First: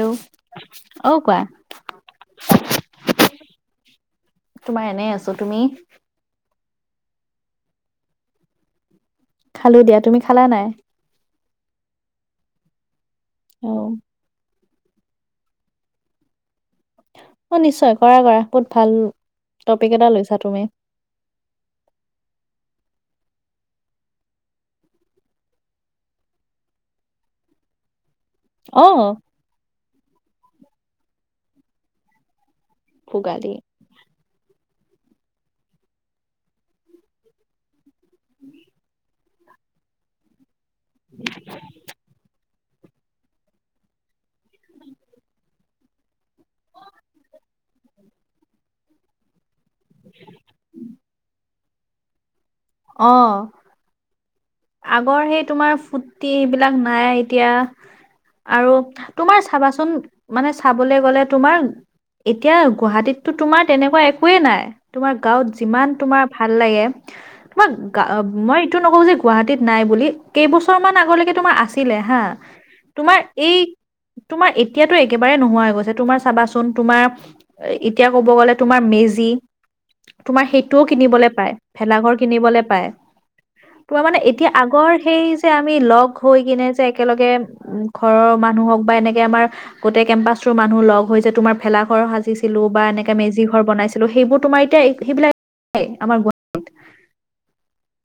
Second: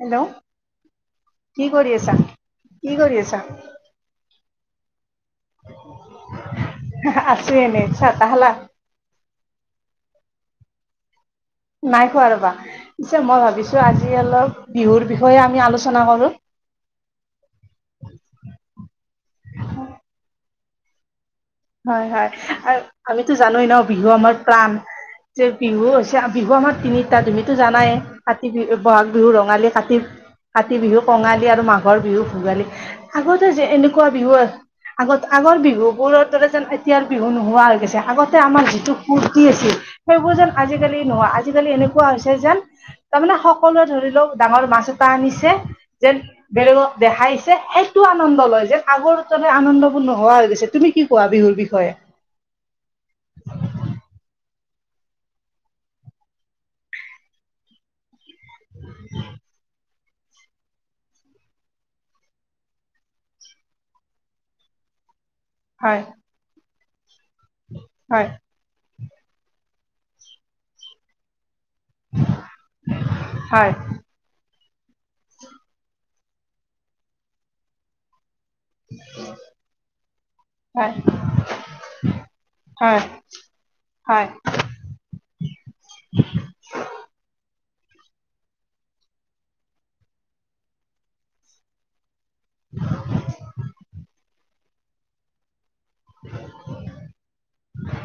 Hello অ' কোৱা। কি কৰি আছা কি কৰি আছা? তোমাৰ এনে আছোঁ তুমি আছেনে এনে চাহ তাহ খালা? খালো দিয়া তুমি খালা নাই নাই খোৱা ৰবা পিছে মই ভাবিছোঁ অ' আজি অলপ বিহুৰ বিষয়ে আমি আলোচনা কৰোঁ অ নিশ্চয় কৰা কৰা বহুত ভাল টপিক এটা লৈছা তুমি হয় হয় আৰু আমিতো জানোৱেই ন বিহু আমাৰ প্ৰাণ যে বিহু হৈছে বিহু আমাৰ তিনিটা তুমিতো জানাই কাতি বিহু, অ' বহাগ বিহু ৰঙালী, কাতি কাতি বিহু কঙালী, আৰু মাঘৰ বিহু ভোগালী। আগতে ভোগালী। যে এনেকুৱা বিহু আগত আগৰ বিহুবোৰত যেন এতিয়াৰ বিহু নোহোৱা হৈ গৈছে আগতে আমাৰ যিটো ফূৰ্তি আছিল সেইবোৰ যেন আজিকালি নোহ আজিকালি এনেকুৱা হৈছে যেন তাৰমানে সকলোৱে ধৰি লওঁক ডাঙৰ মাছ এটা আনিছে যেন বেলেগক দেখাইছে, এইটো আনন্দ লয় যে আগৰ যে আনন্দবোৰ নোহোৱা হৈ গৈছে তুমি কি কোৱা বিহুৰ বিষয়ে, অ আগৰ সেই তোমাৰ ফুৰ্তি সেইবিলাক নাই এতিয়া আৰু তোমাৰ চাবাচোন মানে চাবলৈ গ'লে তোমাৰ এতিয়া গুৱাহাটীততো তোমাৰ তেনেকুৱা একোৱে নাই তোমাৰ গাঁৱত যিমান হয় তোমাৰ ভাল লাগে তোমাক গা হয় মই এইটো নকওঁ যে গুৱাহাটীত নাই বুলি কেইবছৰ মান আগৰ লৈকে তোমাৰ আছিলে, আছিলে হা তোমাৰ এই হয় তোমাৰ- এতিয়াতো একেবাৰে নোহোৱা হৈ গৈছে তোমাৰ চাবাচোন তোমাৰ এতিয়া ক'ব গ'লে, তোমাৰ মেজি তোমাৰ সেইটোও হয় কিনিবলৈ পায় ভেলাঘৰ কিনিবলে পায়। হয় মানে হয় এতিয়া আগৰ সেই যে আমি লগ হৈ কিনে যে একেলগে উম ঘৰৰ মানুহ হওঁক বা এনেকে আমাৰ গোটেই কেম্পাচটোৰ মানুহ লগ হৈ যে তোমাৰ ভেলা ঘৰ সাজ ছিলো বা এনেকে মেজি ঘৰ বনাইছিলো সেইবোৰ তোমাৰ এতিয়া সেইবিলাক আমাৰ গুৱাহাটীত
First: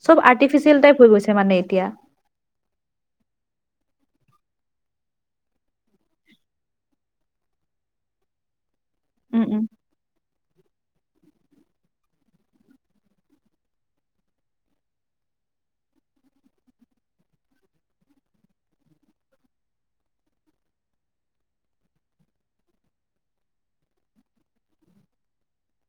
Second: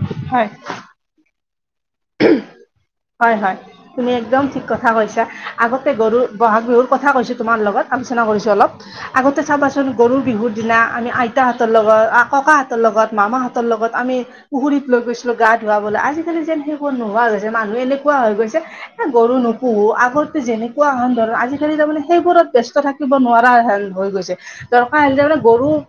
চব হয় আৰ্টিফিচিয়েল টাইপ হৈ গৈছে মানে এতিয়া [unintelligible] হয় হয় তুমি একদম ঠিক কথা কৈছা আগতে গৰু বহাগ বিহুৰ কথা কৈছো তোমাৰ লগত আলোচনা কৰিছোঁ অলপ আগতে উম, উম। চাবাচোন গৰু বিহুৰ দিনা আমি আইতাহঁতৰ লগত, ককাহঁতৰ লগত, মামাহঁতৰ লগত আমি পুখুৰীত লৈ গৈছিলো গা ধুৱাব আজিকালি যেন সেইবোৰ নোহোৱা হৈ গৈছে। মানুহ এনেকুৱা হৈ গৈছে, এ গৰু নোপোহো আগতে যেনেকুৱা হন ধৰ আজিকালি তাৰমানে সেইবোৰত ব্যস্ত থাকিব নোৱাৰা হ হৈ গৈছে, দৰকাৰ হানে গৰু-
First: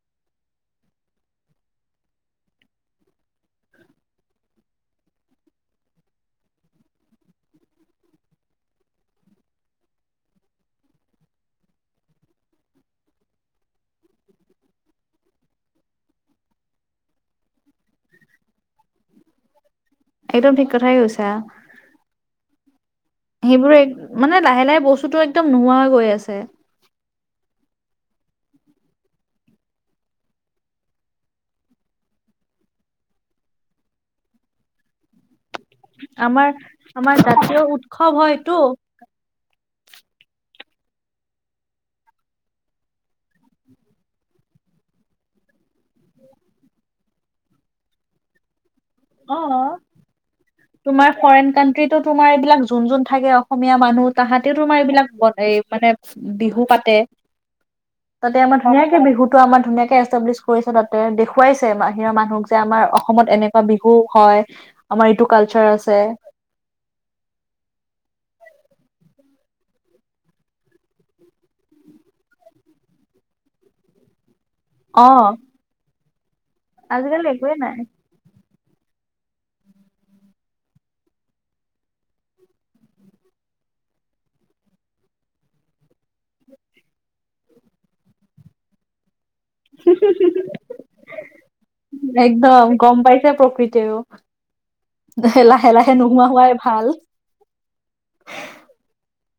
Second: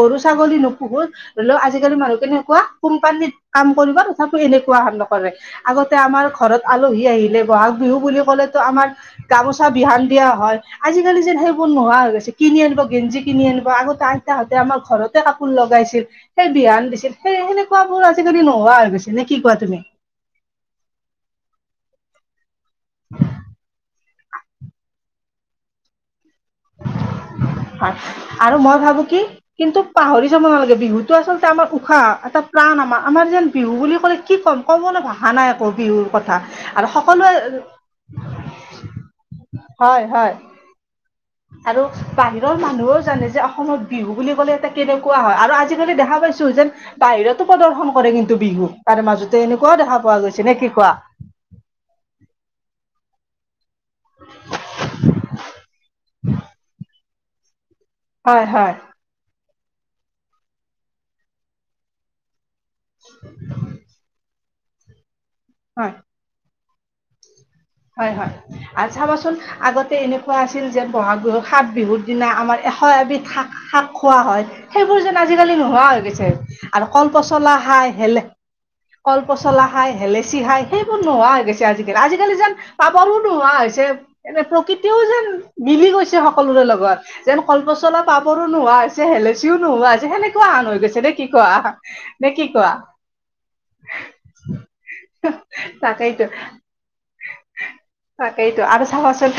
গৰু, ছাগলী নোপোহো ধৰি ল আজিকালি মানুহ কেনেকুৱা, কোম্পানীত কাম কৰিব তথাপিও এনেকুৱা নকৰে। আগতে আমাৰ ঘৰত আলহী আহিলে বহাগ বিহু বুলি ক'লেতো আমাৰ গামোচা বিহান দিয়া হয়। আজিকালি যেন সেইবোৰ নোহোৱা হৈ গৈছে কিনি আনিব গেঞ্জি কিনি আনিব আগতে আইতাহতে আমাৰ ঘৰতে কাপোৰ ল, লগাইছিল সেই বিহান দিছিল সেই সেনেকুৱা বোৰ আজিকালি নোহোৱা হৈ গৈছে নে কি কোৱা তুমি? একদম ঠিক কথাই কৈছা সেইবোৰ এক মানে লাহে লাহে বস্তুটো একদম নোহোৱা গৈ আছে [unintelligible] হয় আৰু মই ভাবো কি কিন্তু পাহৰি যাব নালাগে বিহুটো আচলতে আমাৰ উশাহ এটা প্ৰাণ আমাৰ আমাৰ যেন বিহু বুলি ক'লে কি কম ক'বলৈ ভাষা নাই বিহুৰ কথা আমাৰ আৰু আমাৰ সকলোৱে জাতীয় উৎসৱ হয়তো হয় হয় আৰু বাহিৰৰ মানুহও জানে যে অসমত বিহু বুলি ক'লে এটা কেনেকুৱা হয় আৰু আজি দেখা পাইছো যেন বাহিৰতো প্ৰদৰ্শন কৰে কিন্তু বিহু তাৰে মাজতে অ এনেকুৱাও দেখা পোৱা গৈছে নে কি কোৱা তোমাৰ ফৰেন কানট্ৰিটো তোমাৰ এইবিলাক যোন যোন থাকে অসমীয়া মানুহ তাহাতেও তোমাৰ এইবিলাক এই মানে বিহু পাতে তাতে হয় আমাৰ হয় ধুনীয়াকে বিহুতো আমাৰ ধুনীয়াকে এষ্টাব্লিছ কৰিছে তাতে দেখুৱাইছে বাহিৰাৰ মানুহক যে আমাৰ অসমত এনেকুৱা বিহু হয়। আমাৰ এইটো কালছাৰ হয় আছে। হয় হয় আৰু চাবচোন আগতে এনেকুৱা আছিল যে বহাগ বিহু সাত বিহুৰ দিনা আমাৰ এশ এবিধ শাক শাক খোৱা হয়। সেইবোৰ অ যেন আজিকালি নোহোৱা হৈ গৈছে। আৰু কল আজিকালি পচলা একোৱেই নাই হাই হেলে। কল পচলা হায়, হেলেচি হায় সেইবোৰ নোহোৱা হৈ গৈছে আজিকালি। আজিকালি যেন পাবলো নোহোৱা হৈছে। এনে প্ৰকৃতিও যেন মিলি গৈছে সকলোৰে লগত, যেন পচলা পাবৰো নোহোৱা হৈছে হেলে ছিও নোহোৱা যে সেনেকুৱা সান হৈ গৈছে দে কি কোৱা? নে কি একদম কোৱা? গম [unintelligible] লাহে লাহে লাহে নোহোৱা হোৱাই ভাল। তাকেইটো আৰু চাবা চু ন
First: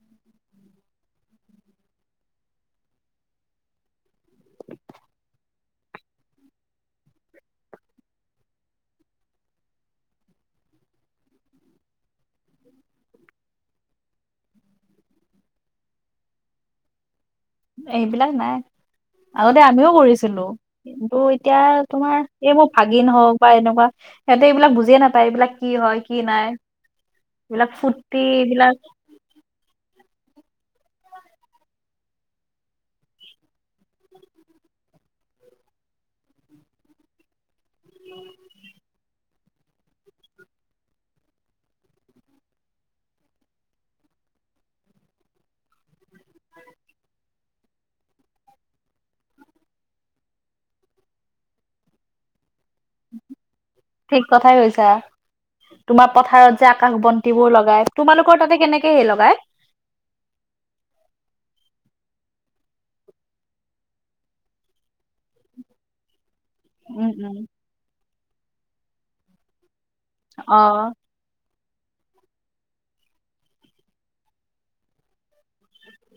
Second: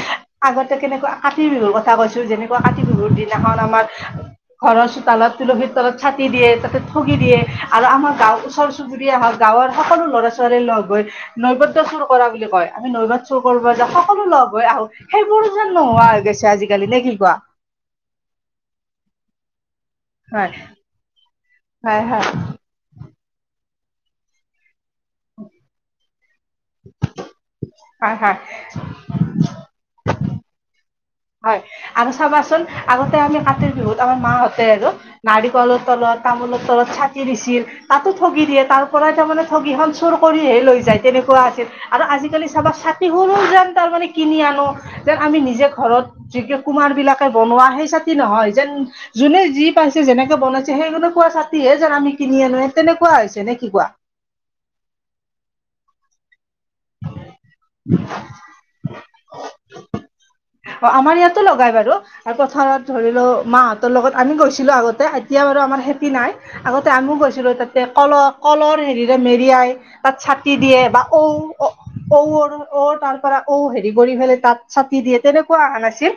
আগতে কেনেকুৱা কাতি বিহুৰ কথা কৈছো। যেনেকুৱা কাতি বিহুৰ দিনাখন আমাৰ ঘৰ চোতালত তুলসীৰ তলত চাটি দিয়ে তাতে ঠগি দিয়ে আৰু আমাৰ গাঁওৰ ওচৰ -চুবুৰীয়া হওক, গাঁৱৰ সকলো ল'ৰা- ছোৱালী লগ হৈ নৈবদ্যচৰ কৰা বুলি কয়। আমি নৈবাত চুৰ কৰিব যা, সকলো লগ হৈ আহো। সেইবোৰ যেন নোহোৱা হৈ গৈছে আজিকালি নে কি কোৱা? এইবিলাক নাই আগতে আমিও কৰিছিলো হয় কিন্তু এতিয়া হয় তোমাৰ হয় এই মোৰ ভাগিন হওক বা এনেকুৱা, সেহতি এইবিলাক বুজিয়ে নাপায় এইবিলাক কি হয়? কি নাই এইবিলাক হয় ফূৰ্তি হয়। এইবিলাক হয় আৰু চাবাচোন আগতে আমি কাতিৰ বিহুত আমাৰ মাহঁতে আৰু নাৰিকলৰ তলত, তামোলৰ তলত চাটি দিছিল, তাতো ঠগি দিয়ে, তাৰপৰা তাৰ মানে ঠগীখন চুৰ কৰিহে লৈ যায় তেনেকুৱা আছিল আৰু আজিকালি চাবা চাটি সৰু যেন তাৰমানে কিনি আ আনো যে আমি নিজে ঘৰত যোগ্য কুমাৰবিলাকে বনোৱা সেই ছাতি নহয়। যেন যোনে যি পাইছে যেনেকে বনাইছে সেই ৱা ছাতিহে যেন আমি কিনি আনো, তেনেকুৱা হৈছে নে কি কোৱা? ঠিক কথাই কৈছা তোমাৰ পথাৰত যে আকাশ বন্তিবোৰ লগাই। তোমালোকৰ তাতে কেনেকে হে লগায়? অ আমাৰ ইয়াতো লগাই বাৰু, আ পথাৰত ধৰি লও মাহঁতৰ লগত আমি গৈছিলো আগতে এতিয়া আমাৰ খেতি নাই, আগতে উম আমি উম গৈছিলো তাতে কল কলৰ হেৰিৰে মেৰিয়াই তাত ছাতি অ দিয়ে বা ঔ ঔ অৰ অঔ তাৰ পৰা ঔ হেৰি কৰি পেলে তাত ছাতি দিয়ে তেনেকুৱা আহা না চি,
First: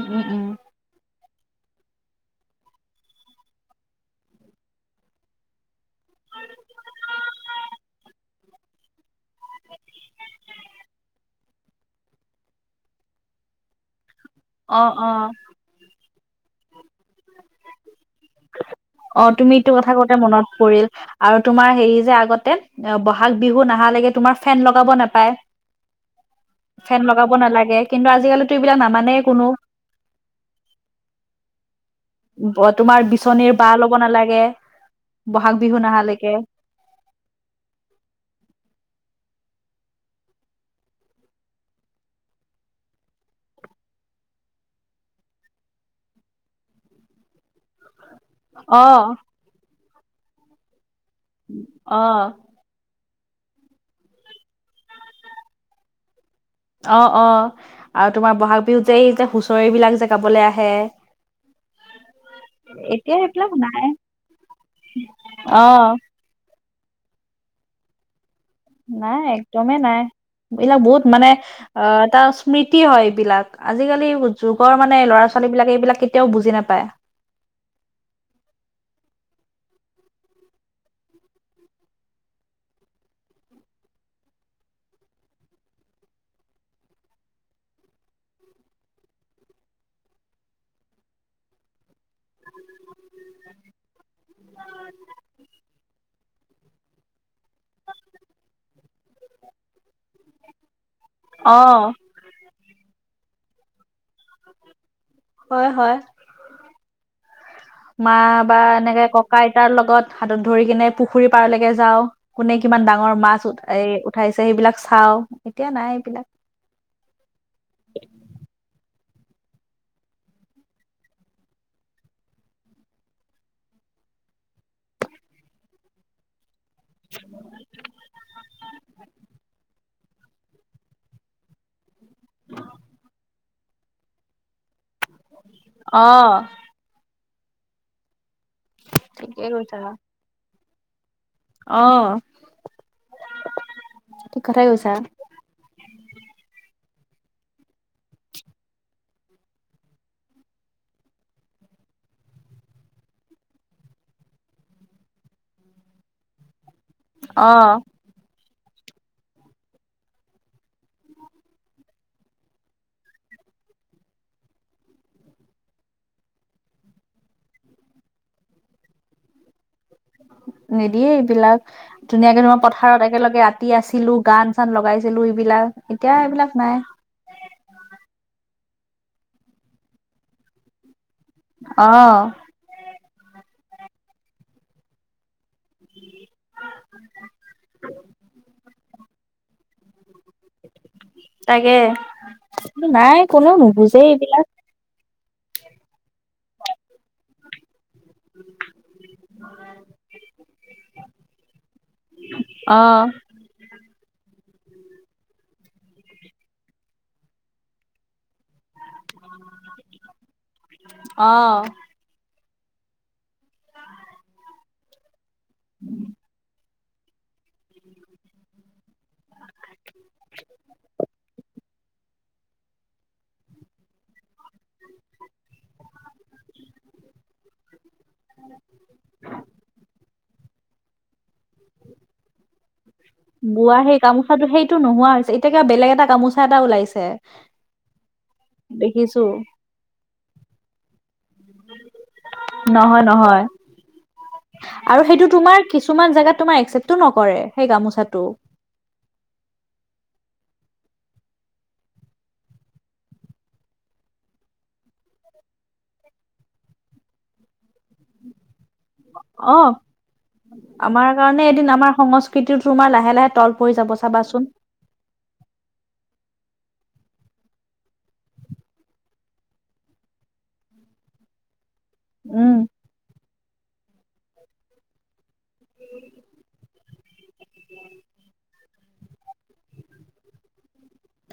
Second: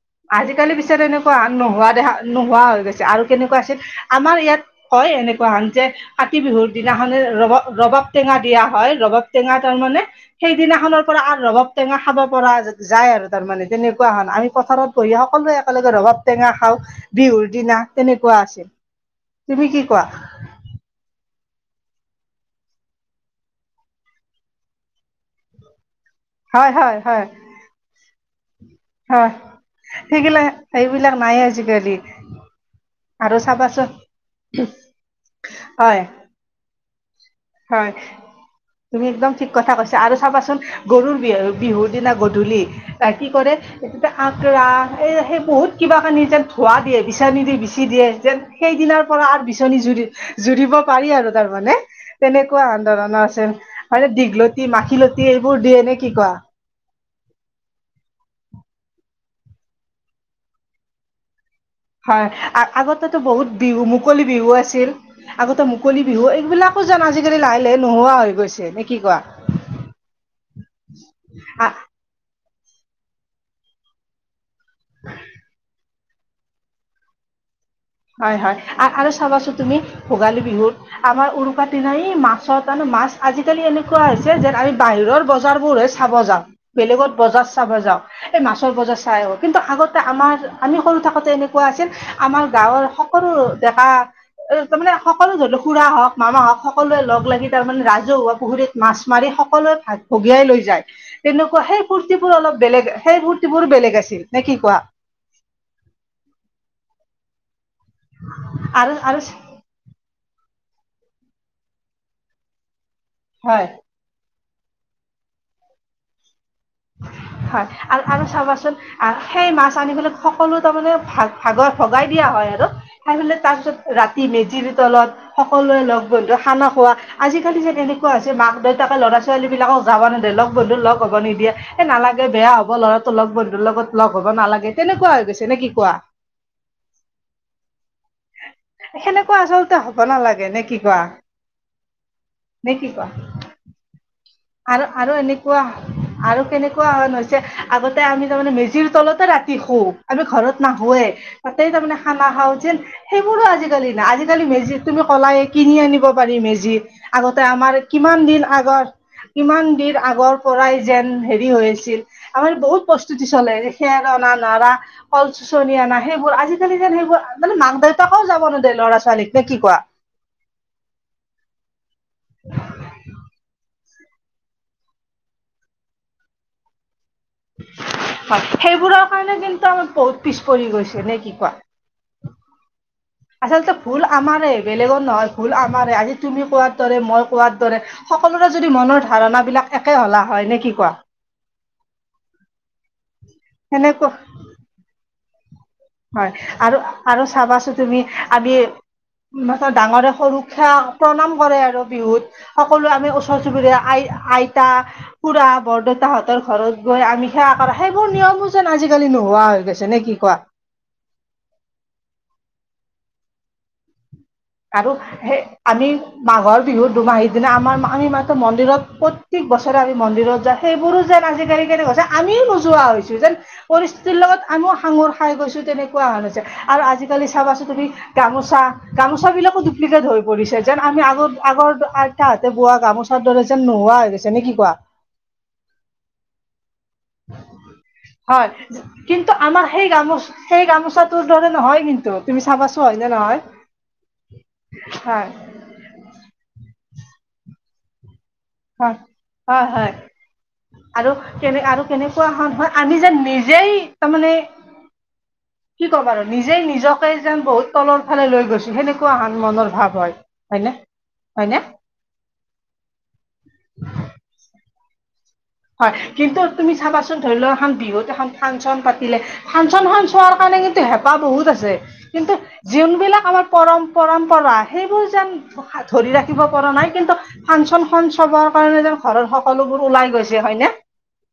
উম উম আজিকালি বিচাৰে এনে ৱা নোহোৱা দেখা নোহোৱা হৈ গৈছে আৰু কেনেকুৱা আছিল। আমাৰ ইয়াত কয় এনেকুৱা হান যে কাতি বিহুৰ দিনাখনে ৰব ৰবাব টেঙা দিয়া হয়। ৰবাব টেঙা তাৰমানে সেইদিনাখনৰ পৰা আৰ ৰবাব টেঙা খাব পৰা যায় আৰু তাৰমানে। তেনে- কোৱা হন। আমি অ পথাৰত অ বহি সকলোৱে একেলগে ৰবাব টেঙা খাও বিহুৰ দিনা তেনেকুৱা আছিল। অ তুমি ইটো কি কথা কোৱা কওঁতে মনত পৰিল। আৰু তোমাৰ হেৰি যে আগতে বহাগ বিহু নাহালেকে তোমাৰ ফেন লগাব নেপায়। হয় হয় ফেন হয় লগাব নালাগে কিন্তু আজিকালিটো এইবিলাক নামানেই হয় কোনো। সেইগিলা সেইবিলাক নাই আজিকালি। ব তোমাৰ আৰু বিচনীৰ বাঁহ চাবাচোন ল'ব নালাগে, বহাগ বিহু হয় নাহালৈকে। হয় তুমি একদম ঠিক কথা কৈছা আৰু চাবাচোন গৰুৰ বিহু বিহুৰ দিনা গধূলি কি কৰে আ ৰা এই সেই বহুত কিবা কানি যে ধোঁৱা দিয়ে। বিচনি দি বিচি দিয়ে। যে সেই অ দিনাৰ পৰা আৰু বিচনী জুৰি জুৰিব পাৰি আৰু তাৰমানে। অ তেনেকুৱা ধৰণৰ আছে। আৰে দীঘলতি মাখিলতি এইবোৰ দিয়ে নে কি কোৱা? অ অ আৰু তোমাৰ বহাগ বিহুত যে এই যে হুচৰি বিলাক যে গাবলে আহে। হয়, আ এতিয়া আগতেতো বহুত এইবিলাক বিহু নাই মুকলি বিহু আছিল। অ আগতে মুকলি বিহু এইবিলাকো যেন আজি কালি লাহে লাহে নোহোৱা হৈ গৈছে। নে কি কোৱা নাই একদমেই নাই। এইবিলাক বহুত মানে আ এটা স্মৃতি হয় এইবিলাক, আজিকালি যুগৰ মানে ল'ৰা -ছোৱালীবিলাক এইবিলাক কে তেওঁ বুজি নাপায়। হয় হয়, আ আৰু চাবাচো তুমি ভোগালী বিহুত আমাৰ উৰুকা দিনা মাছৰ তানো মাছ আজিকালি এনেকুৱা হৈছে যে আমি বাহিৰৰ বজাৰবোৰহে চাব যাওঁ, বেলেগত বজাৰ চাব যাওঁ। এই মাছৰ বজাৰ চাই আহোঁ কিন্তু আমি সৰু থাকোঁতে এনেকুৱা আছিল, আম- গাঁৱৰ সকলো ডেকা এ তাৰ মানে সকলো ধৰি লওক খুৰা হওক মামা হওক। সকলোৱে লগ লাগি তাৰমানে ৰাজহুৱা পুখুৰীত মাছ মাৰি সকলোৱে ভাত ভগিয়াই লৈ যায়। অ তেনেকুৱা সেই ফূৰ্তিবোৰ অলপ বেলেগ সেই ফূৰ্তিবোৰ বেলেগ আছিল নে কি কোৱা। হয় হয়। মা বা আৰু এনেকে আৰু ককা আইতাৰ লগত সাধ- ধৰি কেনে পুখুৰী পাৰলৈকে যাও কোনে কিমান ডাঙৰ মাছ হয় এ উঠাইছ- সেইবিলাক চাও এতিয়া নাই এইবিলাক। হয় আৰু আৰু চাবাচোন। সেই মাছ আনি পেলাই সকলো তাৰ মমানে ভ ভাগ ভগাই দিয়া হয় আৰু খাই পেলাই তাৰ পিছত। ৰাতি মেজিৰ তলত সকলোৱে লগ বন্ধু খানা খোৱা আজিকালি যে তেনেকুৱা আ হৈছে মাক দেউতাকে ল'ৰা ছোৱালীবিলাকক যাব নিদিয়ে লগ বন্ধু লগ হ'ব নিদিয়ে। এ নালাগে বেয়া হ'ব ল'ৰাটো লগ বন্ধুৰ লগত লগ হব নালাগে। তেনেকুৱা হৈ গৈছে নে কি কোৱা? অ সেনেকুৱা ঠিকেই আচলতে কৈছা হব নালাগে নে কি কোৱা? দে কি কোৱা? ঠিক কথাই আৰু কৈছা আৰু এনেকুৱা আৰু কেনেক- এনেকুৱা হৈছে আগতে আমি তাৰমানে মেজিৰ তলতে ৰাতি শো আমি ঘৰত নাহোৱেই তাতে তাৰ মানে খানা খাও যেন সেইবোৰো আজিকালি নাই। আজিকালি মেজিত তুমি কলাই কিনি আনিব পাৰি মেজি। আগতে অ আমাৰ কিমান দিন আগৰ। কিমান দিন আগৰ পৰাই যেন হেৰি হৈ আছিল, আমাৰ বহুত প্ৰস্তুতি চলে খেৰ অনা। নাৰা কল চনি আনা সেইবোৰ আজিকালি যেন সেইবোৰ মানে মাক দেউতাকও যাব নোদে ল'ৰা ছোৱালীক। কে কি কোৱা? নিদিয়ে এইবিলাক ধুনীয়াকে তোমাৰ পথাৰত একেলগে ৰাতি আছ- ছিলো গান চান লগাইছিলো এইবিলাক এতিয়া এইবিলাক নাই। হয় সেইবোৰৰ কাৰণে কিন্তু আমাৰ বহুত পিছ পৰি গৈছে নেকি। অহ। আচলতে ভুল আমাৰে বেলেগৰ নহয়। ভুল আমাৰে আজি তুমি কোৱাৰ দৰে মই কোৱাৰ দৰে সকলোৰে যদি মনৰ ধাৰণা বিলাক একে হলা হয় নে কি কোৱা তাকে নাই কোনে নুবুজেই সেনেকুৱা এইবিলাক হয় আৰু আৰু চাবাচোন তুমি আমি ডাঙৰে সৰুক সেৱা প্ৰণাম কৰে আৰু বিহুত অ সকলো আমি ওচৰ চুবুৰীয়া আই আই পুৰা বৰদউতাহঁতৰ ঘৰত গৈ আমি সেৱা কৰা সেইবোৰ নিয়ম আজিকালি নোহোৱা হৈ গৈছে নে কি কোৱা? অহ আৰু সে আমি মাঘৰ বিহুত দুমাহী যেনে আমাৰ আমি মাতো মন্দিৰত প্ৰত্যেক বছৰে আমি মন্দিৰত যাওঁ সেইবোৰো যেন আজিকালি। সেইটো গৈছে আমি নোযোৱা হৈছো যেন পৰিস্থিতিৰ লগত আম- সংঙোৰ খাই গৈছো তেনেকুৱা হ আৰু আজিকালি চাবাচো তুমি গামোচা গামোচ- কিট হৈ পৰিছে যেন আমি আগত আগৰ আইতাহঁতে বোৱা গামোচা দৰে যেন বোৱা নোহোৱা সেই হৈ গৈছে নে গামোচাটো কি কোৱা? ঠা ওলাইছ- হয় দেখিছো কিন্তু আমাৰ সেই গামোচা সেই গামোচাত। তোৰ দৰে নহয় কিন্তু তুমি চাবাছো হয় নে নহয়। আৰু হয় সেইটো তোমাৰ কিছুমান জেগাত তোমাৰ একচেপ্টটো নকৰে সেই গামোচাটো। হয় হয় হয়। আৰু কেনে আৰু কেনেকুৱা হন হয় আমি যে নিজেই তাৰমানে কি ক'ম আৰু নিজে নিজকে যেন বহুত তলৰ ফালে লৈ গৈছো সেনেকুৱা আন অ মনৰ ভাৱ হয় হয়নে? আমাৰ কাৰণে হয়নে? এদিন আমাৰ সংস্কৃতিটো তোমাৰ লাহে লাহে তল পৰি যাব চাবাচোন হয় কিন্তু তুমি চাবাচোন ধৰি লও এখন বিহুত এখন ফাংচন পাতিলে ফাংচনখন চোৱাৰ কাৰণে কিন্তু হেঁপাহ বহুত আছে কিন্তু উম যোনবিলাক আমাৰ পৰম পৰম্পৰা সেইবোৰ যেন ধৰি ৰাখিব পৰা নাই কিন্তু ফাংচন খন চবৰ কাৰণে যে ঘৰৰ সকলোবোৰ ওলাই গৈছে হয়নে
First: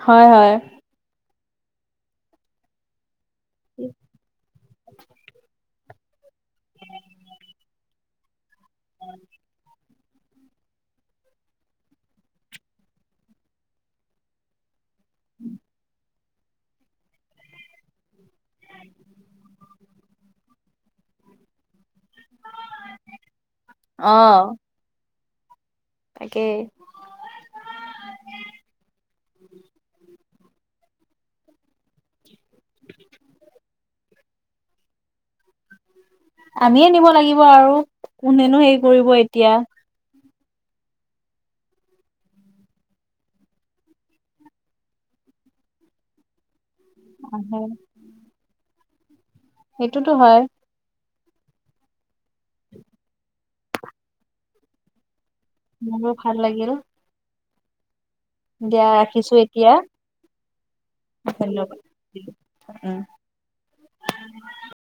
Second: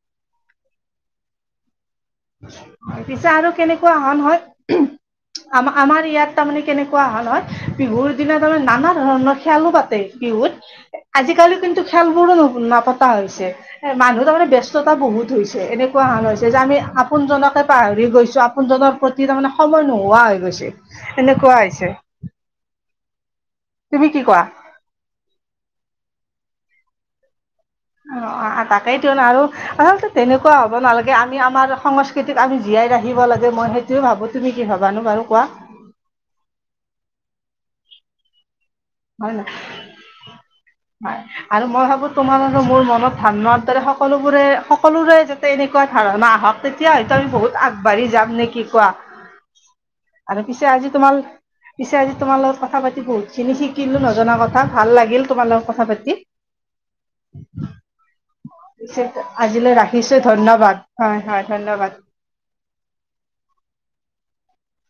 হয় হয় পিছে আৰু কেনেকোৱা হ নহয় আম আমাৰ ইয়াত তাৰমানে কেনেকোৱা হল হয় বিহুৰ দিনা তাৰমানে নানা ধৰণৰ খেলো পাতে বিহুত আজিকালি কিন্তু খেলবোৰো ন নাপতা হৈছে এ মানুহ তাৰ মানে ব্যস্ত তা বহুত হৈছে এনেকোৱা হণ হৈছে যে আমি আপোন জনকে পাহৰি গৈছো আপোনজনৰ প্ৰতি তাৰমানে সময় নোহোৱা হৈ গৈছে এনেকোৱা হৈছে অ'। তুমি কি কোৱা তাকে অ অ তাকেইতোন আৰু আচলতে তেনেকোৱা হ'ব নালাগে আমি আমাৰ সংস্কৃতিক আমি জীয়াই সদায় ৰাখিব লাগে মই সেইটোয়ে ভাবো তুমি কি ভাবানো বাৰু কোৱা আমিয়ে নিব লাগিব আৰু কোনেনো হেৰি কৰিব হয় নাই এতিয়া হয় আৰু মই ভাবো তোমাৰ মোৰ মনত ধান লোৱাৰ দৰে সকলোবোৰে সকলোৰে যাতে তেনেকোৱা ধাৰণা আহক তেতিয়া হয়তো আমি বহুত আহে। আগবাঢ়ি যাম নে কি কোৱা সেইটোতো আৰু হয়। পিছে আজি তোমাৰ পিছে আজি তোমাৰ লগত কথা পাতি বহুত খিনি শিকিলো নজনা কথা ভাল লাগিল তোমাৰ লগত কথা মোৰো পাতি ভাল লাগিল দিয়া পিছে ৰাখিছো আজিলৈ ৰাখিছো ধন্যবাদ হয় এতিয়া হয় ধন্যবাদ উম [inaudible]